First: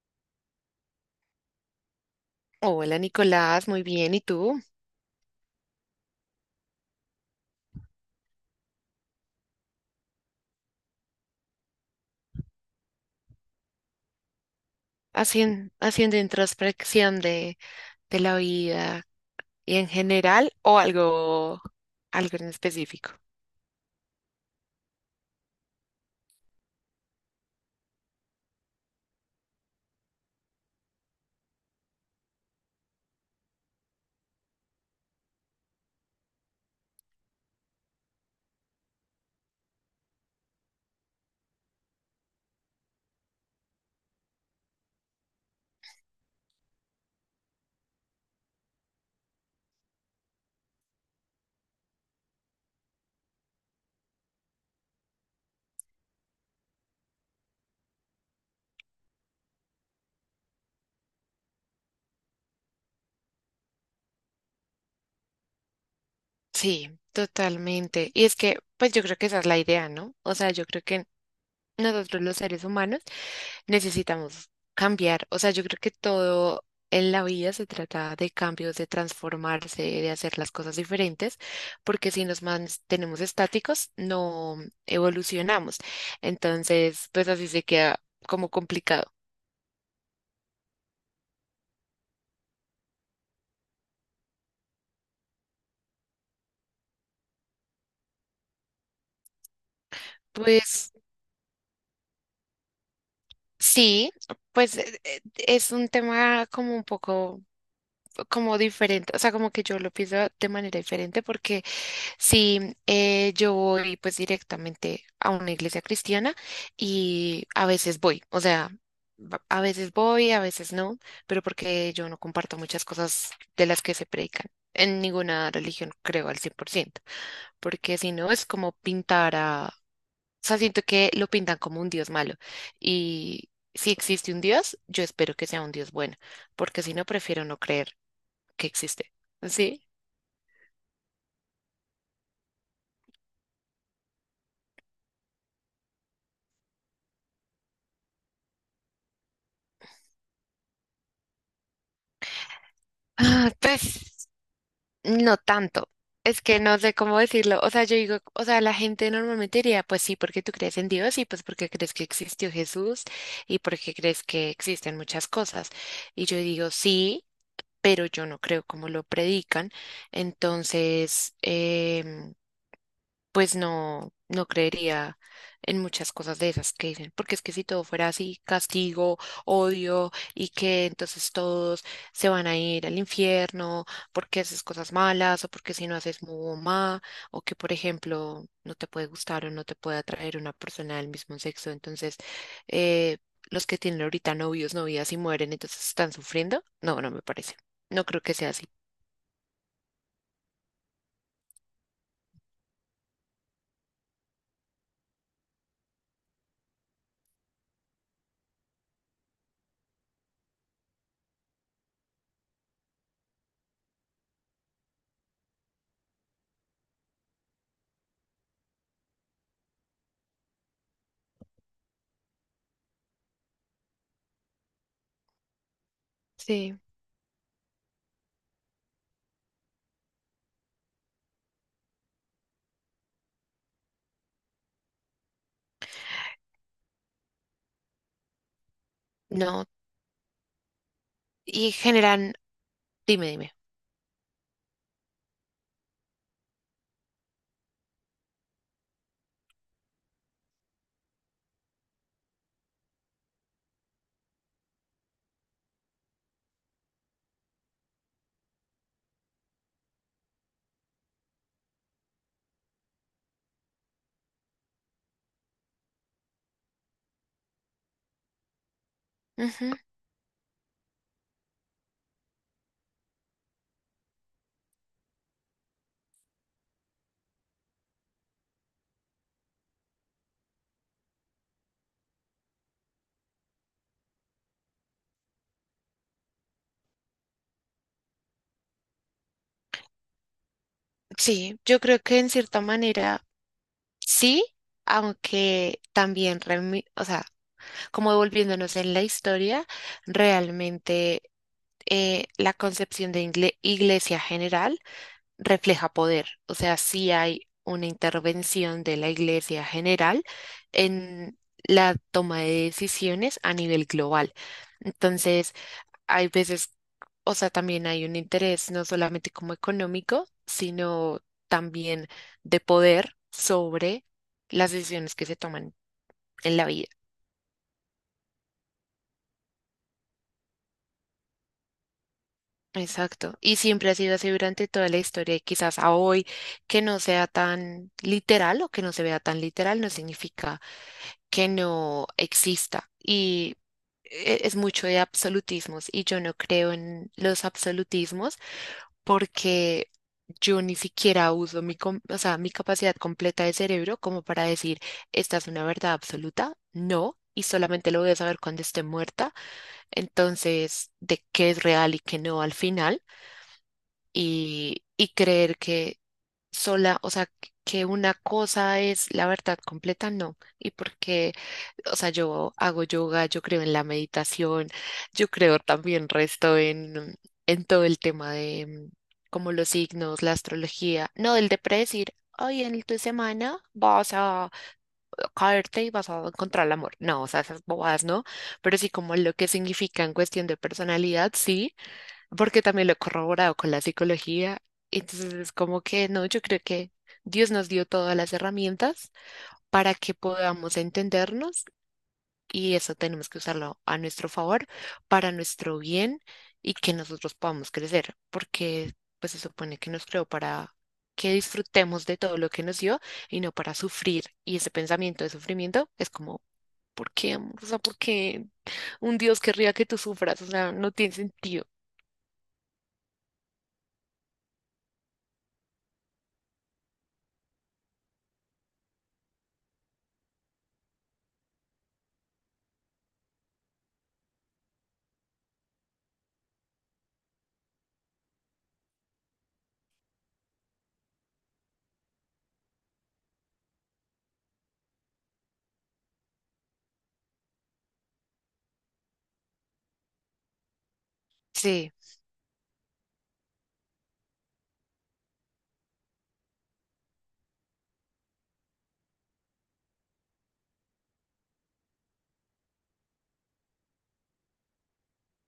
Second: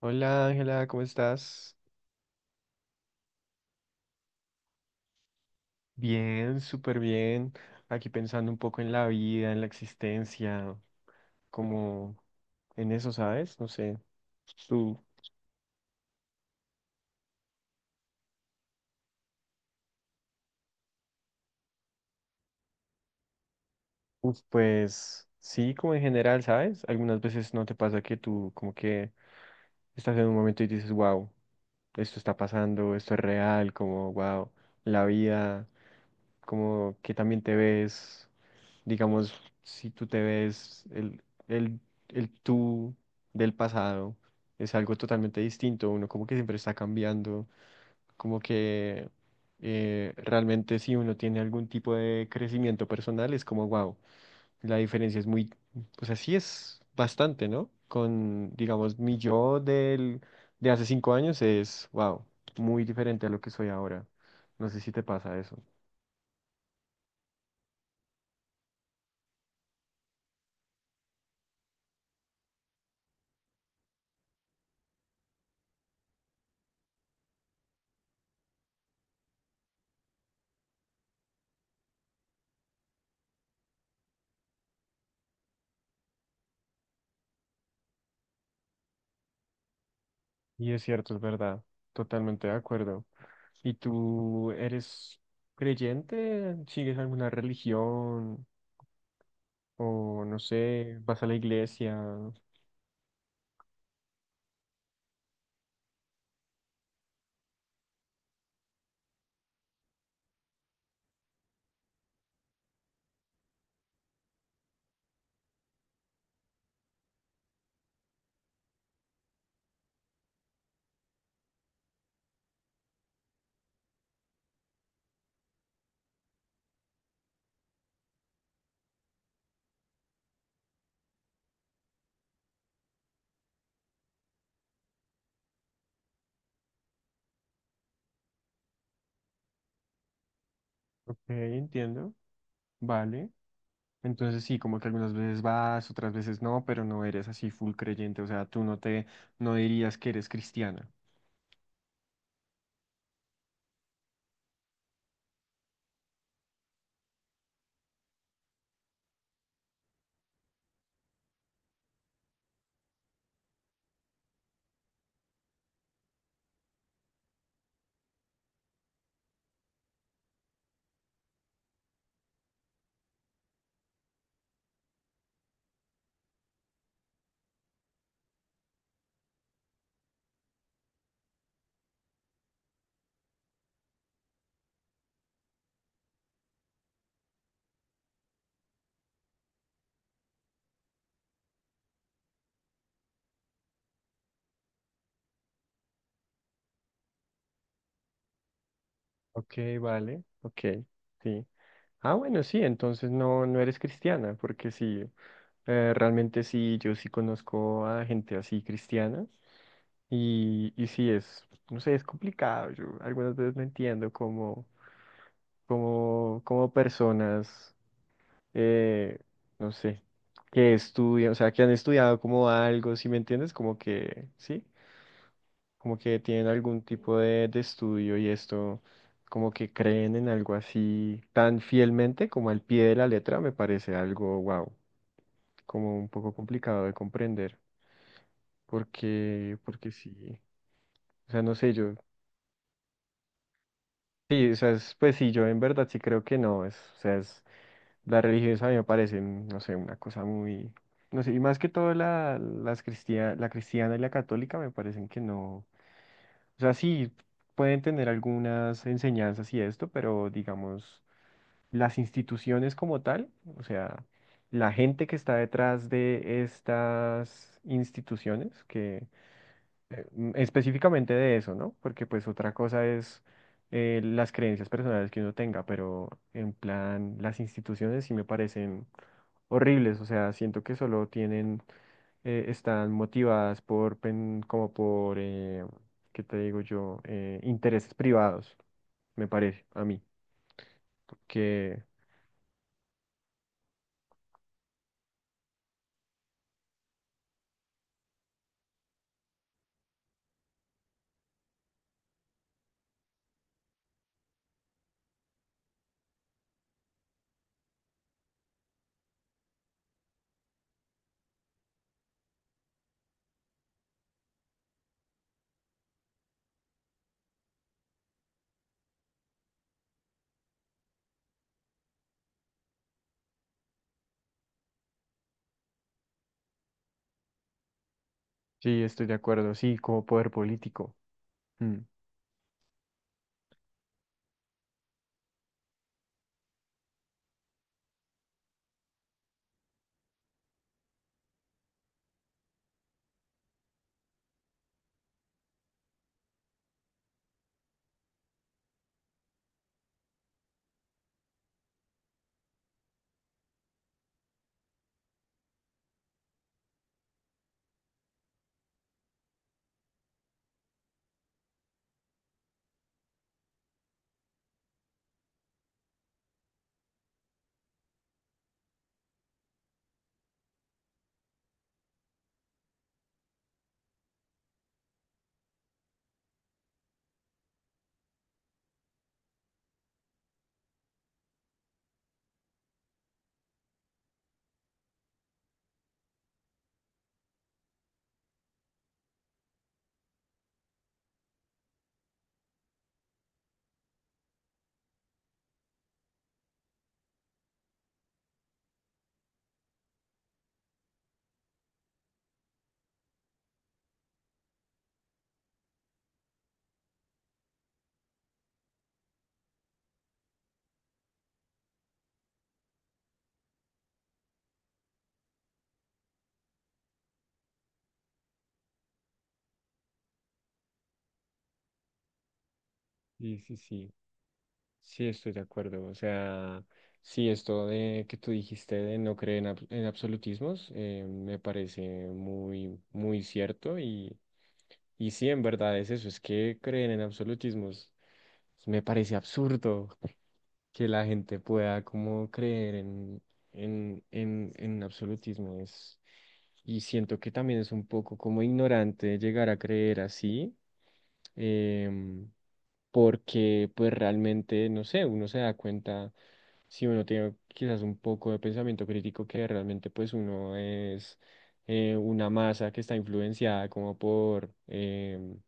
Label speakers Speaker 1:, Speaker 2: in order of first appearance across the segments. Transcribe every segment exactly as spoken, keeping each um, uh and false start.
Speaker 1: Hola Ángela, ¿cómo estás?
Speaker 2: Hola Nicolás, muy bien. ¿Y tú?
Speaker 1: Bien, súper bien. Aquí pensando un poco en la vida, en la existencia, como en eso, ¿sabes? No sé. Tú,
Speaker 2: ¿Hacien- haciendo introspección de, de la vida y en general o algo, algo en específico?
Speaker 1: uf, pues sí, como en general, ¿sabes? Algunas veces no te pasa que tú como que estás en un momento y dices, wow, esto está pasando, esto es real, como wow, la vida, como que también te ves. Digamos, si tú te ves, el, el, el tú del pasado es algo totalmente distinto. Uno como que siempre está cambiando, como que eh, realmente si uno tiene algún tipo de crecimiento personal es como, wow, la diferencia es muy, o sea, sí es bastante, ¿no? Con, digamos, mi yo del, de hace cinco años es, wow, muy diferente a lo que soy ahora. No sé si te pasa eso.
Speaker 2: Sí, totalmente. Y es que, pues yo creo que esa es la idea, ¿no? O sea, yo creo que nosotros los seres humanos necesitamos cambiar. O sea, yo creo que todo en la vida se trata de cambios, de transformarse, de hacer las cosas diferentes, porque si nos mantenemos estáticos, no evolucionamos. Entonces, pues así se queda como complicado.
Speaker 1: Y es cierto, es verdad. Totalmente de acuerdo. ¿Y tú eres creyente? ¿Sigues alguna religión? O no
Speaker 2: Pues
Speaker 1: sé, vas a la iglesia.
Speaker 2: sí, pues eh, eh, es un tema como un poco como diferente, o sea, como que yo lo pienso de manera diferente porque sí, eh, yo voy pues directamente a una iglesia cristiana y a veces voy, o sea, va- a veces voy, a veces no, pero porque yo no comparto muchas cosas de las que se predican. En ninguna religión creo al cien por ciento, porque si no es como pintar a... O sea, siento que lo pintan como un Dios malo y si existe un Dios, yo espero que sea un Dios bueno, porque si no, prefiero no creer que existe. ¿Sí?
Speaker 1: Ok, entiendo. Vale. Entonces sí, como que algunas veces vas, otras veces no, pero no eres así full creyente. O sea, tú no te, no dirías que eres cristiana.
Speaker 2: Ah, pues. No tanto. Es que no sé cómo decirlo. O sea, yo digo, o sea, la gente normalmente diría, pues sí, porque tú crees en Dios y pues porque crees que existió Jesús y porque crees que existen muchas cosas. Y yo digo, sí, pero yo no creo como lo predican. Entonces, em, pues no, no creería en muchas cosas de esas que dicen, porque es que si todo fuera así, castigo, odio, y que entonces todos se van a ir al infierno porque haces cosas malas, o porque si no haces mu o ma, o que por ejemplo no te puede gustar o no te puede atraer una persona del mismo sexo, entonces eh, los que tienen ahorita novios, novias y mueren, entonces están sufriendo. No, no me parece. No creo que sea así.
Speaker 1: Ok, vale, ok, sí. Ah, bueno, sí, entonces no, no eres cristiana, porque sí, eh, realmente sí, yo sí conozco a gente así cristiana y, y sí es, no sé, es complicado. Yo algunas veces no entiendo cómo, cómo, cómo personas, eh, no sé, que estudian, o sea, que han estudiado como algo, ¿si me entiendes? Como que sí, como que tienen
Speaker 2: Sí.
Speaker 1: algún tipo de, de estudio y esto, como que creen en algo así tan fielmente como al pie de la letra, me parece algo, wow, como un poco complicado de comprender, porque,
Speaker 2: No,
Speaker 1: porque sí, o sea, no sé,
Speaker 2: y
Speaker 1: yo,
Speaker 2: generan, dime, dime.
Speaker 1: sí, o sea, es- pues sí, yo en verdad sí creo que no, es, o sea, es, la religión a mí me parece, no sé, una cosa muy, no sé, y más que todo la, las cristia- la cristiana y la católica me parecen que no. O sea, sí, pueden tener algunas enseñanzas y esto, pero digamos, las instituciones como tal, o sea, la gente que está detrás de estas instituciones, que eh, mm, específicamente de eso, ¿no? Porque pues otra cosa es eh, las creencias personales que uno tenga, pero en plan, las instituciones sí me parecen horribles, o sea, siento que solo tienen, eh, están motivadas por, pen- como por, eh, ¿qué te digo yo? Eh, intereses privados, me parece, a mí,
Speaker 2: Sí, yo
Speaker 1: que
Speaker 2: creo que en cierta manera sí, aunque también, remi- o sea, como volviéndonos en la historia, realmente eh, la concepción de ingle- iglesia general refleja poder, o sea, sí hay una intervención de la iglesia general en la toma de decisiones a nivel global. Entonces, hay veces, o sea, también hay un interés no solamente como económico, sino también de poder sobre las decisiones que se toman en la vida.
Speaker 1: sí, estoy de acuerdo, sí, como poder político. Mm,
Speaker 2: Exacto. Y siempre ha sido así durante toda la historia y quizás a hoy que no sea tan literal o que no se vea tan literal no significa que no exista. Y e- es mucho de absolutismos y yo no creo en los absolutismos porque yo ni siquiera uso mi, com- o sea, mi capacidad completa de cerebro como para decir, esta es una verdad absoluta, no, y solamente lo voy a saber cuando esté muerta, entonces, de qué es real y qué no al final, y, y creer que sola, o sea, que una cosa es la verdad completa, no, y porque o sea, yo hago yoga, yo creo en la meditación, yo creo también resto en, en todo el tema de mm, como los signos, la astrología, no del de predecir, hoy en tu semana vas a caerte y vas a encontrar el amor. No, o sea, esas bobadas no, pero sí como lo que significa en cuestión de personalidad, sí, porque también lo he corroborado con la psicología. Entonces es como que no, yo creo que Dios nos dio todas las herramientas para que podamos entendernos y eso tenemos que usarlo a nuestro favor, para nuestro bien y que nosotros podamos crecer, porque pues se supone que nos creó para que disfrutemos de todo lo que nos dio y no para sufrir. Y ese pensamiento de sufrimiento es como, ¿por qué, amor? O sea, ¿por qué un Dios querría que tú sufras? O sea, no tiene sentido.
Speaker 1: sí, sí, sí, sí, estoy de acuerdo, o sea, sí, esto de que tú dijiste de no creer en, ab- en absolutismos, eh, me parece muy, muy cierto y, y sí, en verdad es eso, es que creen en absolutismos. Me parece absurdo que la gente pueda como creer en, en, en, en absolutismo es, y siento que también es un poco como ignorante llegar a creer así,
Speaker 2: Sí,
Speaker 1: em, porque pues realmente, no sé, uno se da cuenta, si uno tiene quizás un poco de pensamiento crítico, que realmente pues uno es eh, una masa que está influenciada como por... em,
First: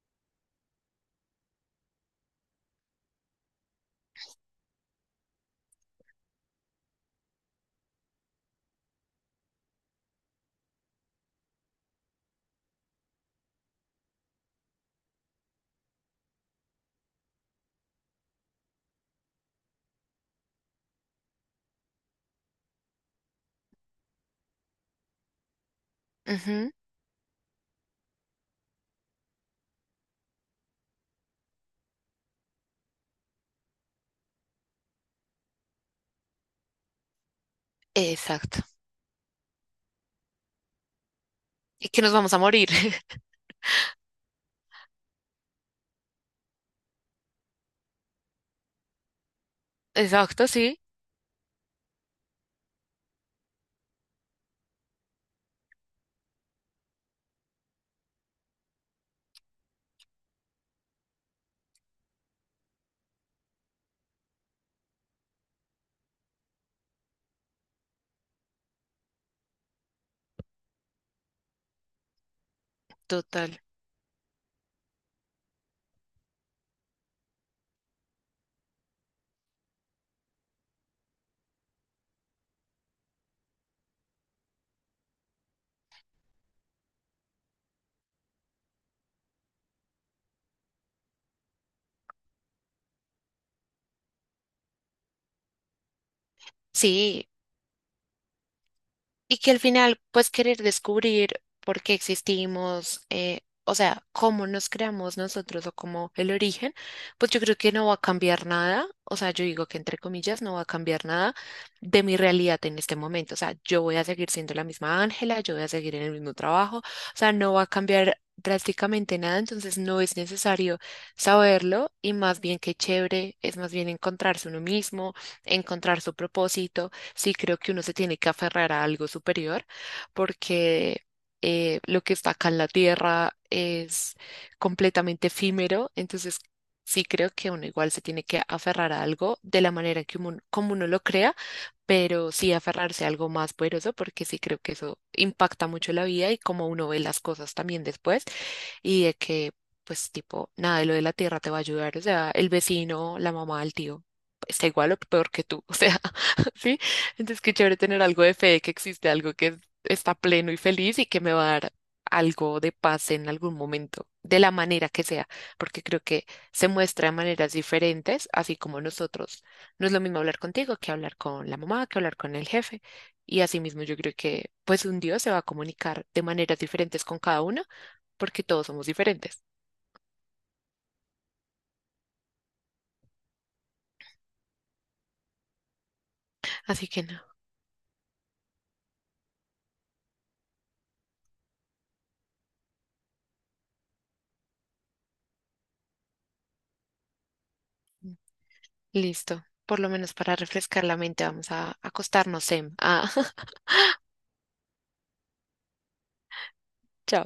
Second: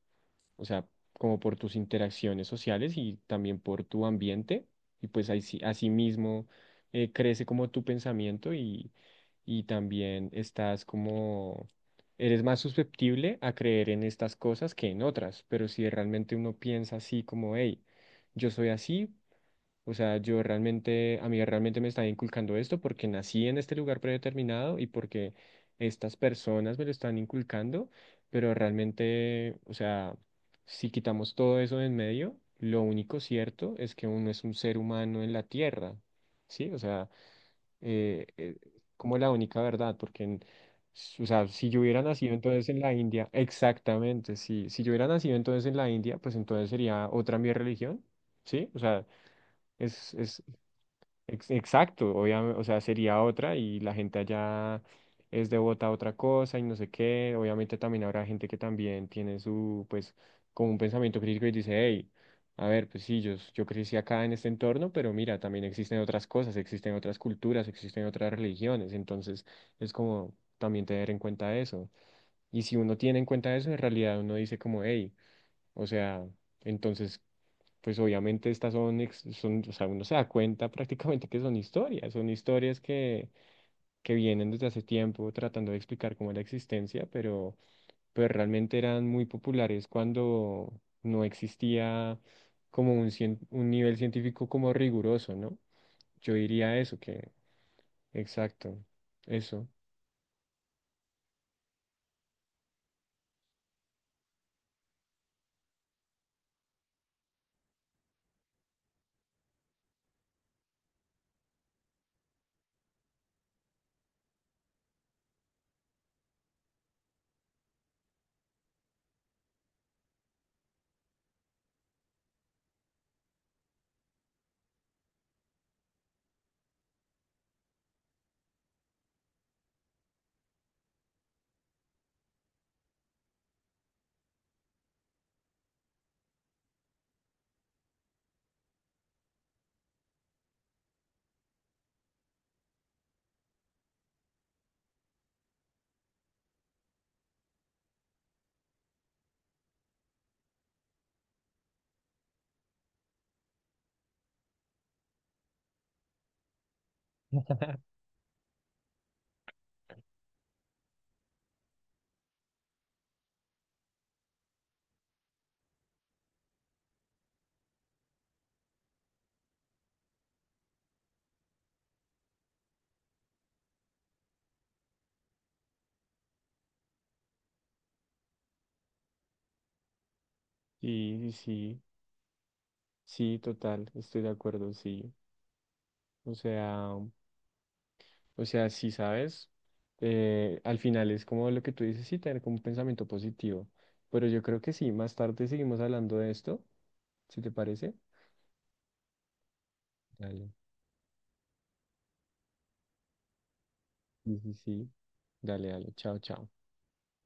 Speaker 1: o sea, como por tus interacciones sociales y también por tu ambiente, y pues así, así mismo eh, crece como tu pensamiento y, y también estás como, eres más susceptible a creer en estas cosas que en otras, pero si realmente uno piensa así como, hey, yo soy así, o sea, yo realmente, a mí realmente me está inculcando esto porque nací en este lugar predeterminado y porque estas
Speaker 2: ujú.
Speaker 1: personas me lo están inculcando, pero realmente, o sea, si quitamos todo eso de en medio, lo único cierto es que uno es un ser humano en la tierra, ¿sí? O sea, eh, eh,
Speaker 2: Exacto.
Speaker 1: como la única verdad, porque, en- s- o sea, si yo
Speaker 2: Y
Speaker 1: hubiera
Speaker 2: que nos vamos
Speaker 1: nacido
Speaker 2: a morir.
Speaker 1: entonces en la India, exactamente, sí, si yo hubiera nacido entonces en la India, pues entonces sería otra mi religión, ¿sí? O sea... Es, es,
Speaker 2: Exacto, sí,
Speaker 1: Ex- Exacto, obviamente, o sea, sería otra y la gente allá es devota a otra cosa y no sé qué. Obviamente también habrá gente que también tiene su, pues, como un pensamiento crítico y dice, hey, a ver, pues sí, yo, yo crecí acá en este entorno, pero mira, también existen otras cosas, existen otras culturas, existen otras religiones. Entonces, es como también tener en cuenta eso. Y si uno tiene en cuenta
Speaker 2: total.
Speaker 1: eso, en realidad uno dice como, hey, o sea, entonces, pues obviamente estas son, ex- son, o sea, uno se da cuenta prácticamente que son historias, son historias que, que vienen desde hace tiempo tratando de explicar cómo es la existencia, pero, pero realmente eran muy populares cuando no existía como un, cien- un nivel científico como riguroso, ¿no? Yo diría eso,
Speaker 2: Sí,
Speaker 1: que, exacto,
Speaker 2: y que al
Speaker 1: eso.
Speaker 2: final, pues querer descubrir por qué existimos, eh, o sea, cómo nos creamos nosotros o cómo el origen, pues yo creo que no va a cambiar nada, o sea, yo digo que entre comillas no va a cambiar nada de mi realidad en este momento, o sea, yo voy a seguir siendo la misma Ángela, yo voy a seguir en el mismo trabajo, o sea, no va a cambiar drásticamente nada, entonces no es necesario saberlo y más bien que chévere, es más bien encontrarse uno mismo, encontrar su propósito. Sí creo que uno se tiene que aferrar a algo superior porque eh, lo que está acá en la tierra es completamente efímero, entonces sí creo que uno igual se tiene que aferrar a algo de la manera que uno, como uno lo crea, pero sí aferrarse a algo más poderoso porque sí creo que eso impacta mucho la vida y cómo uno ve las cosas también después y de que pues tipo nada de lo de la tierra te va a ayudar, o sea, el vecino, la mamá, el tío está igual o peor que tú, o sea, sí, entonces, qué chévere tener algo de fe de que existe algo que está pleno y feliz y que me va a dar algo de paz en algún momento, de la manera que sea, porque creo que se muestra de maneras diferentes, así como nosotros. No es lo mismo hablar contigo que hablar con la mamá, que hablar con el jefe. Y asimismo, yo creo que pues un Dios se va a comunicar de maneras diferentes con cada uno, porque todos somos diferentes.
Speaker 1: Sí, sí, sí, sí, total, estoy de acuerdo, sí. O
Speaker 2: Así
Speaker 1: sea...
Speaker 2: que no,
Speaker 1: O sea, si sabes, eh, al final es como lo que tú dices, sí, tener como un pensamiento positivo. Pero yo creo que sí, más tarde seguimos hablando de esto, si te parece.
Speaker 2: listo. Por lo menos para
Speaker 1: Dale.
Speaker 2: refrescar la mente, vamos a acostarnos, Sem. Ah,
Speaker 1: Sí, sí, sí. Dale, dale. Chao, chao.
Speaker 2: chao.